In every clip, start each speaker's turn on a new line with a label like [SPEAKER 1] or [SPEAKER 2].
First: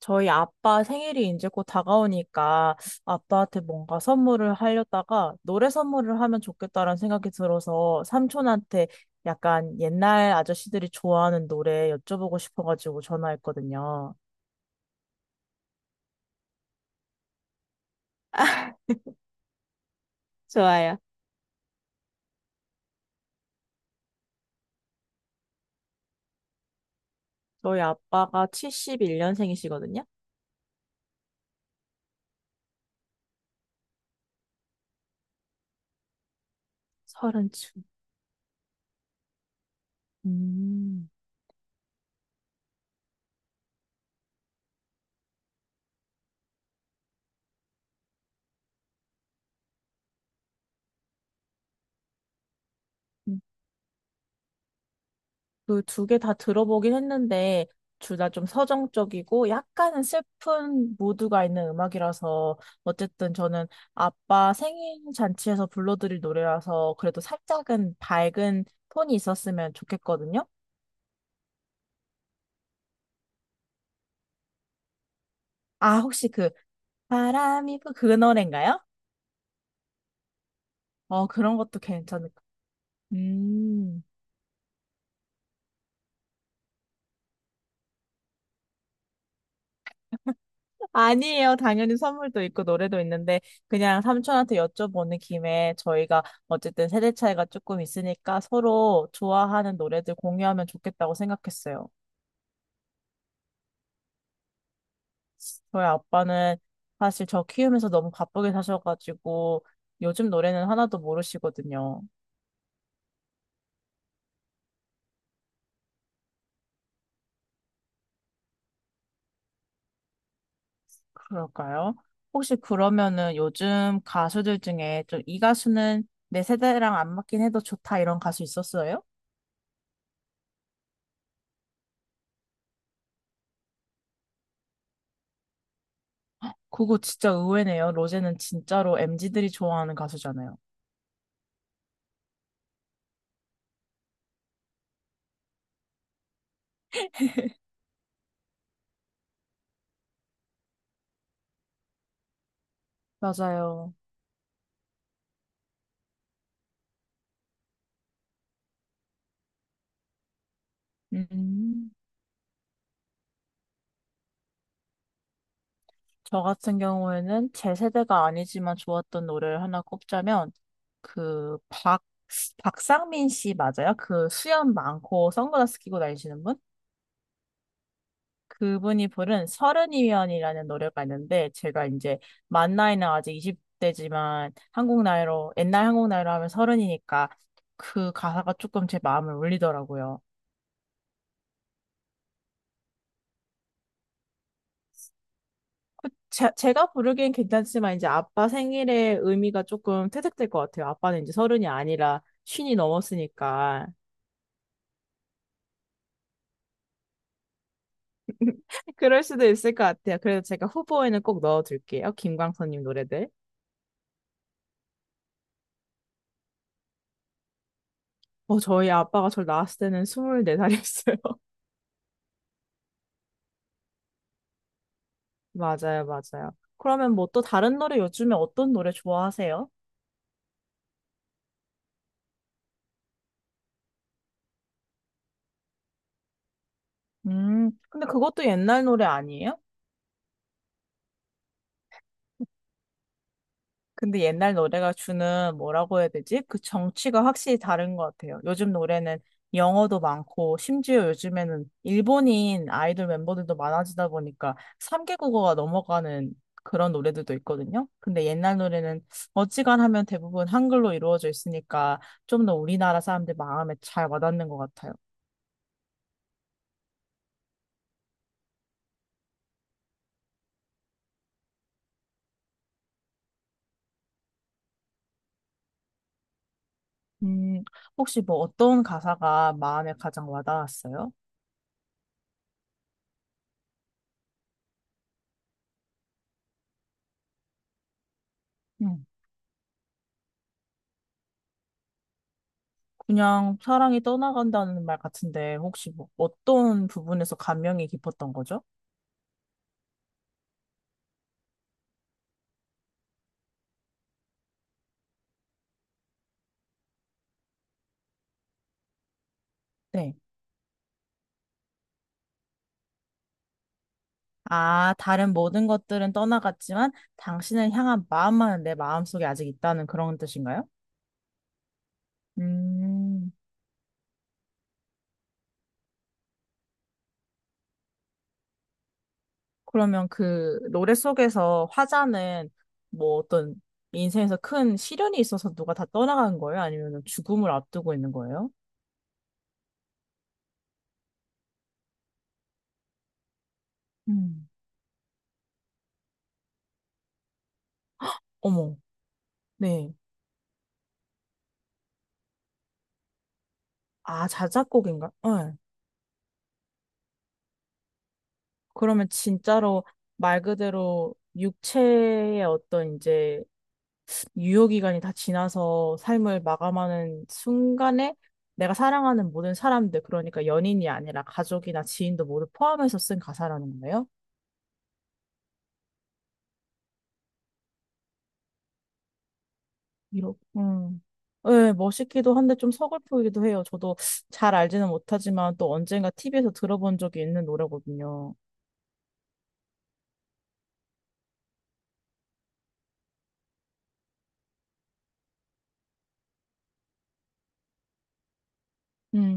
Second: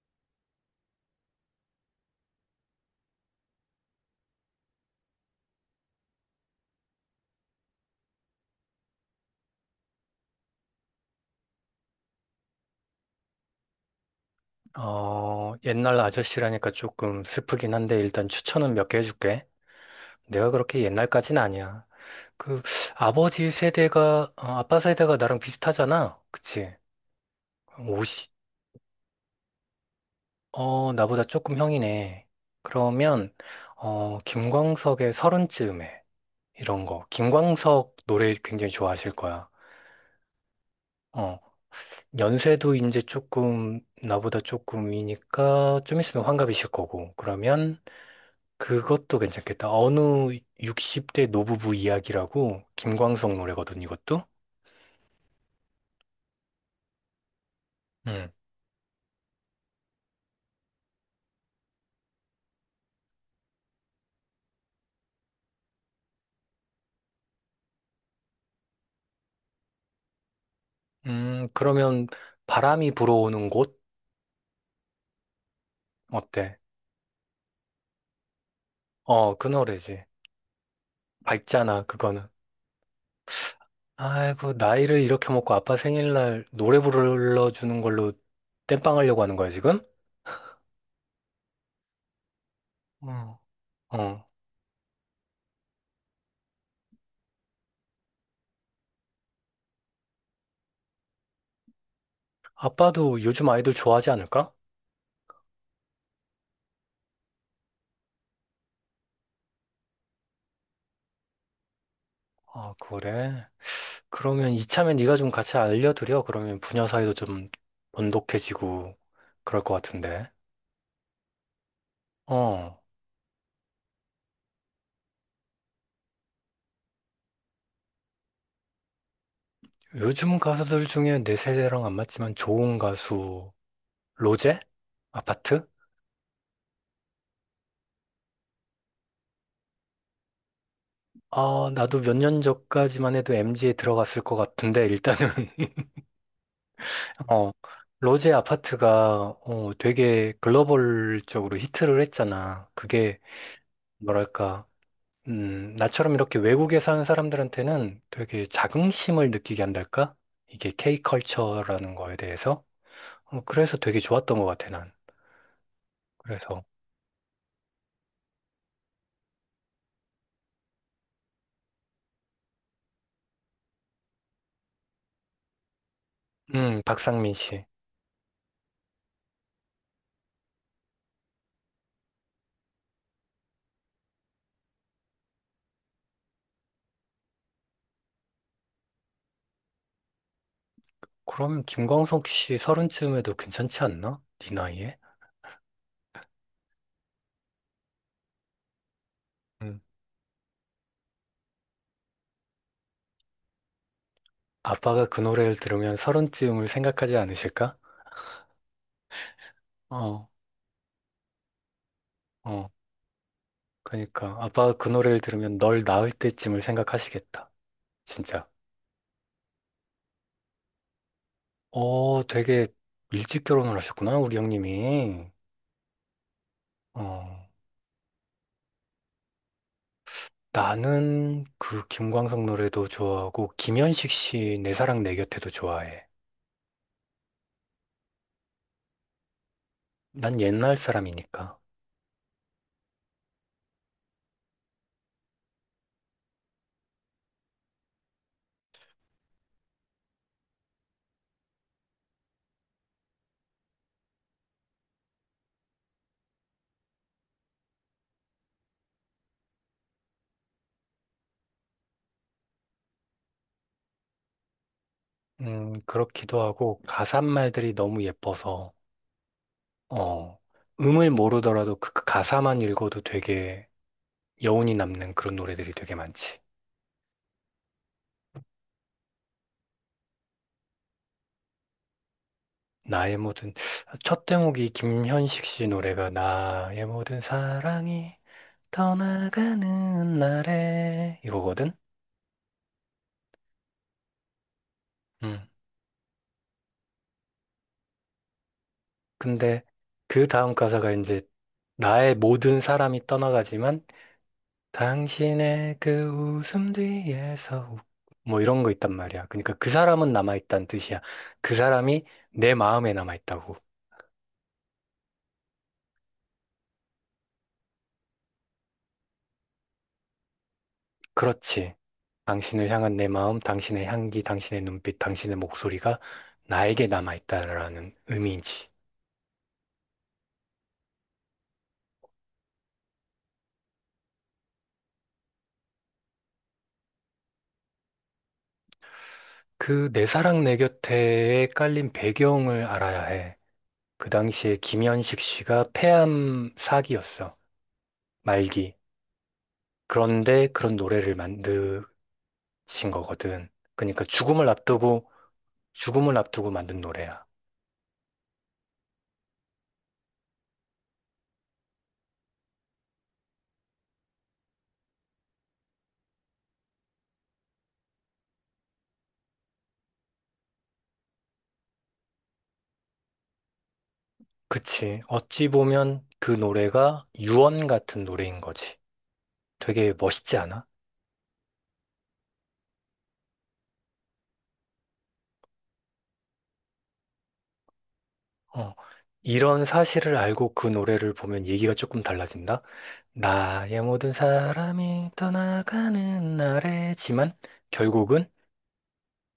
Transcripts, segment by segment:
[SPEAKER 1] 저희 아빠 생일이 이제 곧 다가오니까 아빠한테 뭔가 선물을 하려다가 노래 선물을 하면 좋겠다라는 생각이 들어서 삼촌한테 약간 옛날 아저씨들이 좋아하는 노래 여쭤보고 싶어가지고 전화했거든요.
[SPEAKER 2] 옛날 아저씨라니까 조금 슬프긴 한데 일단 추천은 몇 개 해줄게. 내가 그렇게 옛날까진 아니야. 그 아빠 세대가 나랑 비슷하잖아. 그치?
[SPEAKER 1] 저희
[SPEAKER 2] 50,
[SPEAKER 1] 아빠가 71년생이시거든요.
[SPEAKER 2] 나보다 조금 형이네. 그러면 김광석의 서른쯤에 이런 거.
[SPEAKER 1] 서른쯤.
[SPEAKER 2] 김광석 노래 굉장히 좋아하실 거야.
[SPEAKER 1] 음.
[SPEAKER 2] 어, 연세도 이제 조금 나보다 조금 이니까 좀 있으면 환갑이실 거고. 그러면 그것도 괜찮겠다. 어느 60대 노부부 이야기라고 김광석 노래거든, 이것도.
[SPEAKER 1] 그 두 개 다 들어보긴 했는데 둘 다
[SPEAKER 2] 음.
[SPEAKER 1] 좀 서정적이고 약간은 슬픈 모드가 있는 음악이라서 어쨌든 저는 아빠 생일 잔치에서 불러드릴 노래라서 그래도 살짝은 밝은 톤이 있었으면 좋겠거든요.
[SPEAKER 2] 그러면 바람이 불어오는 곳
[SPEAKER 1] 아, 혹시 그
[SPEAKER 2] 어때?
[SPEAKER 1] 그 노래인가요?
[SPEAKER 2] 어, 그 노래지.
[SPEAKER 1] 어, 그런 것도
[SPEAKER 2] 밝잖아, 그거는.
[SPEAKER 1] 괜찮을 것 같아요. 음.
[SPEAKER 2] 아이고, 나이를 이렇게 먹고 아빠 생일날 노래 불러주는 걸로 땜빵 하려고 하는 거야, 지금?
[SPEAKER 1] 아니에요. 당연히 선물도 있고 노래도
[SPEAKER 2] 어.
[SPEAKER 1] 있는데 그냥
[SPEAKER 2] 어.
[SPEAKER 1] 삼촌한테 여쭤보는 김에 저희가 어쨌든 세대 차이가 조금 있으니까 서로 좋아하는 노래들 공유하면 좋겠다고 생각했어요.
[SPEAKER 2] 아빠도 요즘 아이돌 좋아하지 않을까?
[SPEAKER 1] 저희 아빠는 사실 저 키우면서 너무 바쁘게 사셔가지고 요즘 노래는 하나도 모르시거든요.
[SPEAKER 2] 아, 그래. 그러면 이참에 네가 좀 같이 알려드려. 그러면 부녀 사이도 좀 돈독해지고 그럴 것 같은데.
[SPEAKER 1] 그럴까요? 혹시
[SPEAKER 2] 어,
[SPEAKER 1] 그러면은 요즘 가수들 중에 좀 이 가수는 내 세대랑 안 맞긴 해도 좋다 이런 가수 있었어요?
[SPEAKER 2] 요즘 가수들 중에 내 세대랑 안 맞지만 좋은 가수, 로제? 아파트?
[SPEAKER 1] 그거 진짜 의외네요. 로제는 진짜로 MZ들이 좋아하는 가수잖아요.
[SPEAKER 2] 아, 나도 몇 년 전까지만 해도 m z 에 들어갔을 것 같은데, 일단은, 어, 로제 아파트가, 되게 글로벌적으로 히트를 했잖아. 그게,
[SPEAKER 1] 맞아요.
[SPEAKER 2] 뭐랄까, 나처럼 이렇게 외국에 사는 사람들한테는 되게 자긍심을 느끼게 한달까? 이게
[SPEAKER 1] 음,
[SPEAKER 2] K컬처라는 거에 대해서. 그래서 되게 좋았던 것 같아, 난.
[SPEAKER 1] 저
[SPEAKER 2] 그래서,
[SPEAKER 1] 같은 경우에는 제 세대가 아니지만 좋았던 노래를 하나 꼽자면, 그, 박, 박상민 씨 맞아요? 그 수염 많고 선글라스 끼고 다니시는 분?
[SPEAKER 2] 박상민 씨.
[SPEAKER 1] 그분이 부른 서른이면이라는 노래가 있는데, 제가 이제 만 나이는 아직 20대지만 한국 나이로, 옛날 한국 나이로 하면 서른이니까 그 가사가 조금 제 마음을 울리더라고요.
[SPEAKER 2] 그러면 김광석 씨 서른쯤에도 괜찮지 않나? 네 나이에?
[SPEAKER 1] 제가 부르기엔 괜찮지만 이제 아빠 생일의 의미가
[SPEAKER 2] 음.
[SPEAKER 1] 조금 퇴색될 것 같아요. 아빠는 이제 서른이 아니라 쉰이 넘었으니까
[SPEAKER 2] 아빠가 그 노래를 들으면 서른쯤을 생각하지 않으실까?
[SPEAKER 1] 그럴 수도 있을 것 같아요.
[SPEAKER 2] 어,
[SPEAKER 1] 그래서 제가 후보에는 꼭 넣어둘게요.
[SPEAKER 2] 어.
[SPEAKER 1] 김광선님 노래들.
[SPEAKER 2] 그러니까 아빠가 그 노래를 들으면 널 낳을 때쯤을 생각하시겠다. 진짜.
[SPEAKER 1] 저희 아빠가 저를 낳았을 때는 24살이었어요.
[SPEAKER 2] 어, 되게 일찍 결혼을 하셨구나, 우리 형님이.
[SPEAKER 1] 맞아요, 맞아요. 그러면 뭐 또
[SPEAKER 2] 어.
[SPEAKER 1] 다른 노래 요즘에 어떤 노래 좋아하세요?
[SPEAKER 2] 나는 그 김광석 노래도 좋아하고 김현식 씨 내 사랑 내 곁에도 좋아해.
[SPEAKER 1] 근데 그것도 옛날 노래 아니에요?
[SPEAKER 2] 난 옛날 사람이니까.
[SPEAKER 1] 근데 옛날 노래가 주는 뭐라고 해야 되지? 그 정취가 확실히 다른 것 같아요. 요즘 노래는 영어도 많고, 심지어 요즘에는 일본인 아이돌 멤버들도 많아지다 보니까 3개국어가 넘어가는 그런 노래들도 있거든요. 근데 옛날 노래는 어지간하면 대부분 한글로 이루어져 있으니까 좀 더 우리나라 사람들 마음에 잘 와닿는 것 같아요.
[SPEAKER 2] 그렇기도 하고 가사 말들이 너무 예뻐서 어, 음을 모르더라도 그그 가사만 읽어도 되게 여운이 남는 그런 노래들이 되게 많지.
[SPEAKER 1] 음, 혹시 뭐 어떤 가사가 마음에 가장 와닿았어요?
[SPEAKER 2] 나의 모든, 첫 대목이 김현식 씨 노래가 나의 모든 사랑이
[SPEAKER 1] 음.
[SPEAKER 2] 떠나가는 날에 이거거든?
[SPEAKER 1] 그냥 사랑이 떠나간다는 말
[SPEAKER 2] 음.
[SPEAKER 1] 같은데, 혹시 뭐 어떤 부분에서 감명이 깊었던 거죠?
[SPEAKER 2] 근데 그 다음 가사가 이제 나의 모든 사람이 떠나가지만 당신의 그 웃음 뒤에서 뭐 이런 거 있단 말이야. 그러니까 그 사람은
[SPEAKER 1] 네.
[SPEAKER 2] 남아있다는 뜻이야. 그 사람이 내 마음에 남아있다고.
[SPEAKER 1] 아, 다른 모든 것들은 떠나갔지만 당신을 향한 마음만은 내 마음속에 아직 있다는 그런 뜻인가요?
[SPEAKER 2] 그렇지. 당신을 향한 내
[SPEAKER 1] 음,
[SPEAKER 2] 마음, 당신의 향기, 당신의 눈빛, 당신의 목소리가 나에게 남아있다라는 의미인지.
[SPEAKER 1] 그러면 그 노래 속에서 화자는 뭐 어떤 인생에서 큰 시련이 있어서 누가 다 떠나간 거예요? 아니면 죽음을 앞두고 있는 거예요?
[SPEAKER 2] 그 내 사랑 내 곁에에 깔린 배경을 알아야 해. 그
[SPEAKER 1] 음.
[SPEAKER 2] 당시에 김현식 씨가 폐암 사기였어. 말기.
[SPEAKER 1] 어머, 네.
[SPEAKER 2] 그런데 그런 노래를 만드신 거거든. 그러니까
[SPEAKER 1] 아,
[SPEAKER 2] 죽음을 앞두고,
[SPEAKER 1] 자작곡인가? 네.
[SPEAKER 2] 죽음을 앞두고 만든 노래야.
[SPEAKER 1] 그러면 진짜로 말 그대로 육체의 어떤 이제 유효기간이 다 지나서 삶을 마감하는 순간에 내가 사랑하는 모든 사람들, 그러니까 연인이 아니라 가족이나 지인도 모두 포함해서 쓴 가사라는 거예요?
[SPEAKER 2] 그치. 어찌 보면 그 노래가 유언 같은 노래인 거지. 되게 멋있지
[SPEAKER 1] 이렇게,
[SPEAKER 2] 않아?
[SPEAKER 1] 네, 멋있기도 한데 좀 서글프기도 해요. 저도 잘 알지는 못하지만 또 언젠가 TV에서 들어본 적이 있는 노래거든요.
[SPEAKER 2] 어, 이런 사실을 알고 그 노래를 보면 얘기가 조금 달라진다. 나의 모든 사람이 떠나가는 날에지만 결국은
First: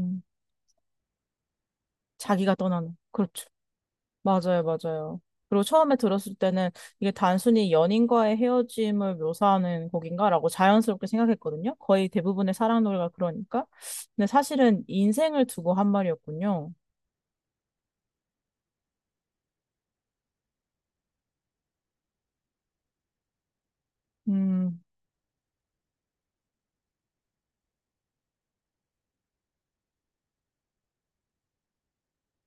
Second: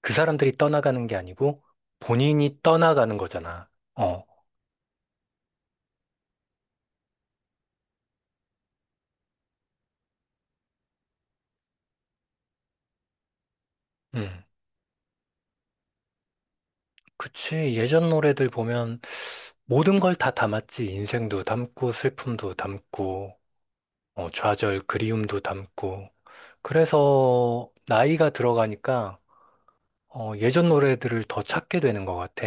[SPEAKER 2] 그 사람들이 떠나가는 게 아니고
[SPEAKER 1] 자기가
[SPEAKER 2] 본인이
[SPEAKER 1] 떠나는,
[SPEAKER 2] 떠나가는
[SPEAKER 1] 그렇죠.
[SPEAKER 2] 거잖아. 어,
[SPEAKER 1] 맞아요, 맞아요. 그리고 처음에 들었을 때는 이게 단순히 연인과의 헤어짐을 묘사하는 곡인가라고 자연스럽게 생각했거든요. 거의 대부분의 사랑 노래가 그러니까. 근데
[SPEAKER 2] 음.
[SPEAKER 1] 사실은 인생을 두고 한 말이었군요.
[SPEAKER 2] 그치. 예전 노래들 보면 모든 걸 다 담았지. 인생도 담고 슬픔도 담고
[SPEAKER 1] 음,
[SPEAKER 2] 좌절, 그리움도 담고. 그래서 나이가 들어가니까 예전 노래들을 더 찾게 되는 것 같아.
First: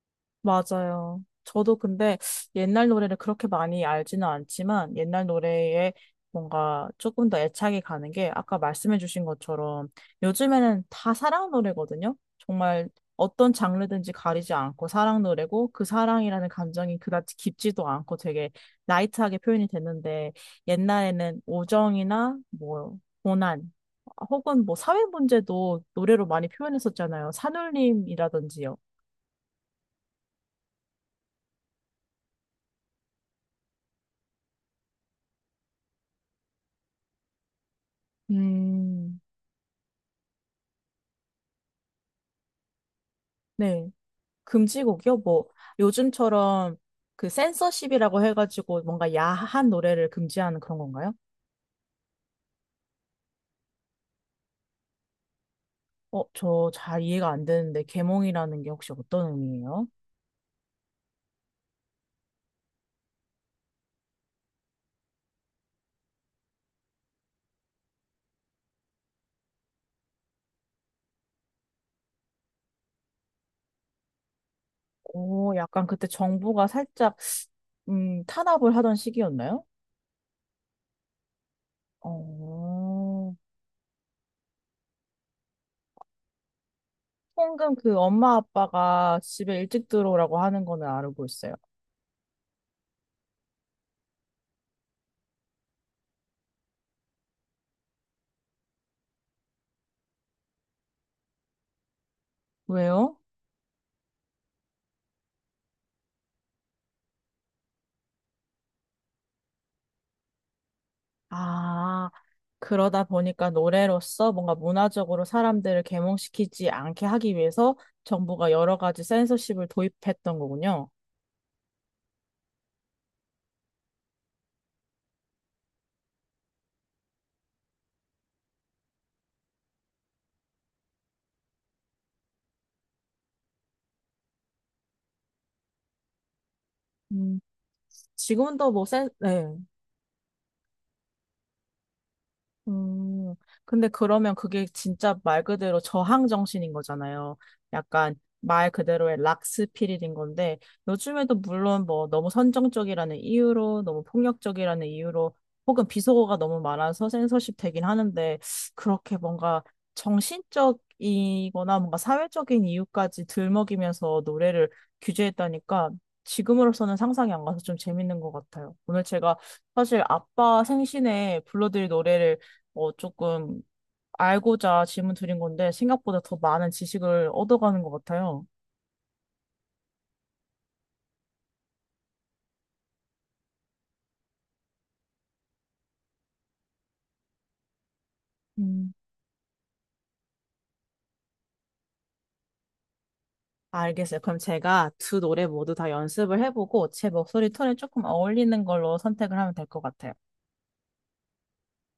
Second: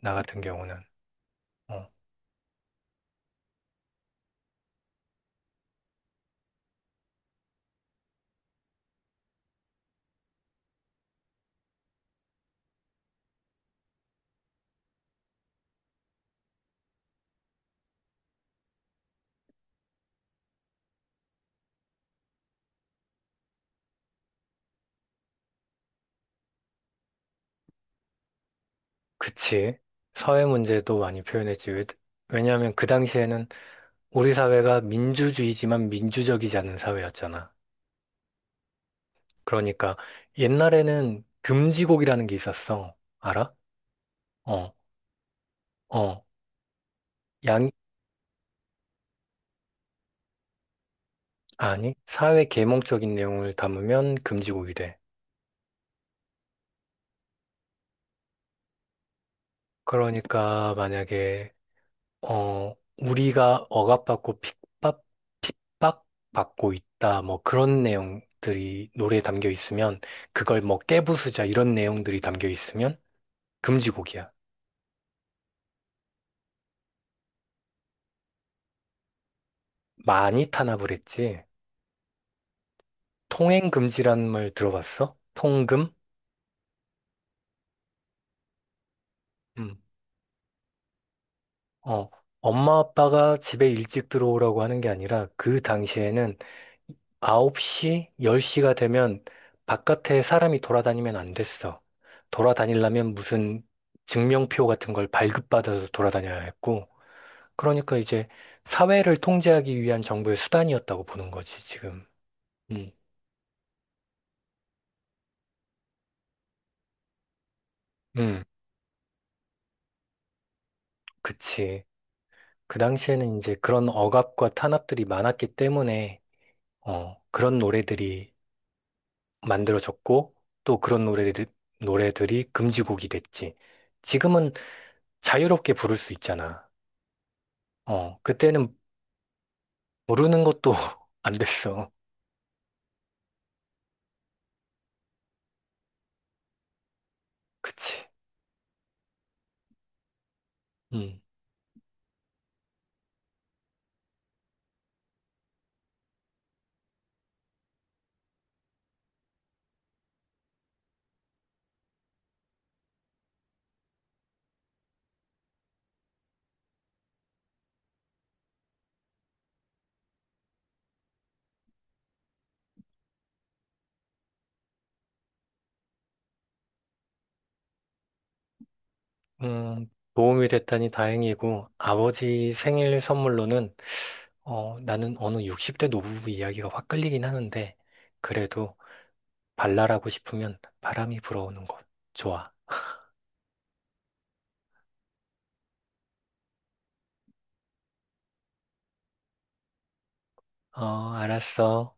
[SPEAKER 2] 나 같은 경우는.
[SPEAKER 1] 맞아요. 저도
[SPEAKER 2] 어,
[SPEAKER 1] 근데 옛날 노래를 그렇게 많이 알지는 않지만 옛날 노래에 뭔가 조금 더 애착이 가는 게 아까 말씀해주신 것처럼 요즘에는 다 사랑 노래거든요. 정말 어떤 장르든지 가리지 않고 사랑 노래고 그 사랑이라는 감정이 그다지 깊지도 않고 되게 라이트하게 표현이 됐는데 옛날에는 오정이나 뭐 고난 혹은 뭐 사회 문제도 노래로 많이 표현했었잖아요. 산울림이라든지요.
[SPEAKER 2] 그치. 사회 문제도 많이 표현했지. 왜냐하면 그 당시에는 우리 사회가 민주주의지만 민주적이지 않은 사회였잖아.
[SPEAKER 1] 음.
[SPEAKER 2] 그러니까 옛날에는 금지곡이라는 게 있었어. 알아?
[SPEAKER 1] 네.
[SPEAKER 2] 어,
[SPEAKER 1] 금지곡이요? 뭐,
[SPEAKER 2] 어.
[SPEAKER 1] 요즘처럼 그
[SPEAKER 2] 양,
[SPEAKER 1] 센서십이라고 해가지고 뭔가 야한 노래를 금지하는 그런 건가요?
[SPEAKER 2] 아니, 사회 계몽적인 내용을 담으면 금지곡이 돼.
[SPEAKER 1] 저 잘 이해가 안 되는데, 계몽이라는 게 혹시 어떤 의미예요?
[SPEAKER 2] 그러니까 만약에 우리가 억압받고 핍박받고 있다. 뭐 그런 내용들이 노래에 담겨 있으면 그걸 뭐 깨부수자 이런 내용들이 담겨 있으면 금지곡이야.
[SPEAKER 1] 오, 약간 그때 정부가 살짝, 탄압을 하던 시기였나요?
[SPEAKER 2] 많이 탄압을 했지.
[SPEAKER 1] 어,
[SPEAKER 2] 통행금지라는 말 들어봤어? 통금?
[SPEAKER 1] 홍금 그 엄마 아빠가 집에
[SPEAKER 2] 음.
[SPEAKER 1] 일찍 들어오라고 하는 거는 알고 있어요.
[SPEAKER 2] 어, 엄마 아빠가 집에 일찍 들어오라고 하는 게 아니라 그 당시에는 9시, 10시가 되면 바깥에 사람이 돌아다니면 안 됐어. 돌아다니려면
[SPEAKER 1] 왜요?
[SPEAKER 2] 무슨 증명표 같은 걸 발급받아서 돌아다녀야 했고, 그러니까 이제 사회를 통제하기 위한 정부의 수단이었다고 보는 거지, 지금.
[SPEAKER 1] 아,
[SPEAKER 2] 음,
[SPEAKER 1] 그러다 보니까 노래로서 뭔가 문화적으로 사람들을 계몽시키지 않게 하기 위해서
[SPEAKER 2] 음,
[SPEAKER 1] 정부가 여러 가지 센서십을 도입했던 거군요.
[SPEAKER 2] 그치. 그 당시에는 이제 그런 억압과 탄압들이 많았기 때문에, 그런 노래들이 만들어졌고, 또 그런 노래들이 금지곡이 됐지. 지금은 자유롭게 부를 수 있잖아.
[SPEAKER 1] 음, 지금도
[SPEAKER 2] 그때는
[SPEAKER 1] 뭐 네.
[SPEAKER 2] 모르는 것도 안 됐어.
[SPEAKER 1] 음, 근데 그러면 그게 진짜 말 그대로 저항 정신인 거잖아요.
[SPEAKER 2] 그치.
[SPEAKER 1] 약간 말 그대로의 락스피릿인 건데,
[SPEAKER 2] 음,
[SPEAKER 1] 요즘에도 물론 뭐 너무 선정적이라는 이유로, 너무 폭력적이라는 이유로, 혹은 비속어가 너무 많아서 censorship 되긴 하는데, 그렇게 뭔가 정신적이거나 뭔가 사회적인 이유까지 들먹이면서 노래를 규제했다니까, 지금으로서는 상상이 안 가서 좀 재밌는 것 같아요. 오늘 제가 사실 아빠 생신에 불러드릴 노래를 조금 알고자 질문 드린 건데 생각보다 더 많은 지식을 얻어가는 것 같아요.
[SPEAKER 2] 도움이 됐다니 다행이고, 아버지 생일 선물로는, 나는 어느 60대 노부부 이야기가 확 끌리긴 하는데, 그래도
[SPEAKER 1] 음.
[SPEAKER 2] 발랄하고 싶으면 바람이 불어오는 곳. 좋아.
[SPEAKER 1] 알겠어요. 그럼 제가 두 노래 모두 다 연습을 해보고 제 목소리 톤에 조금 어울리는 걸로 선택을 하면 될 것 같아요.
[SPEAKER 2] 어, 알았어.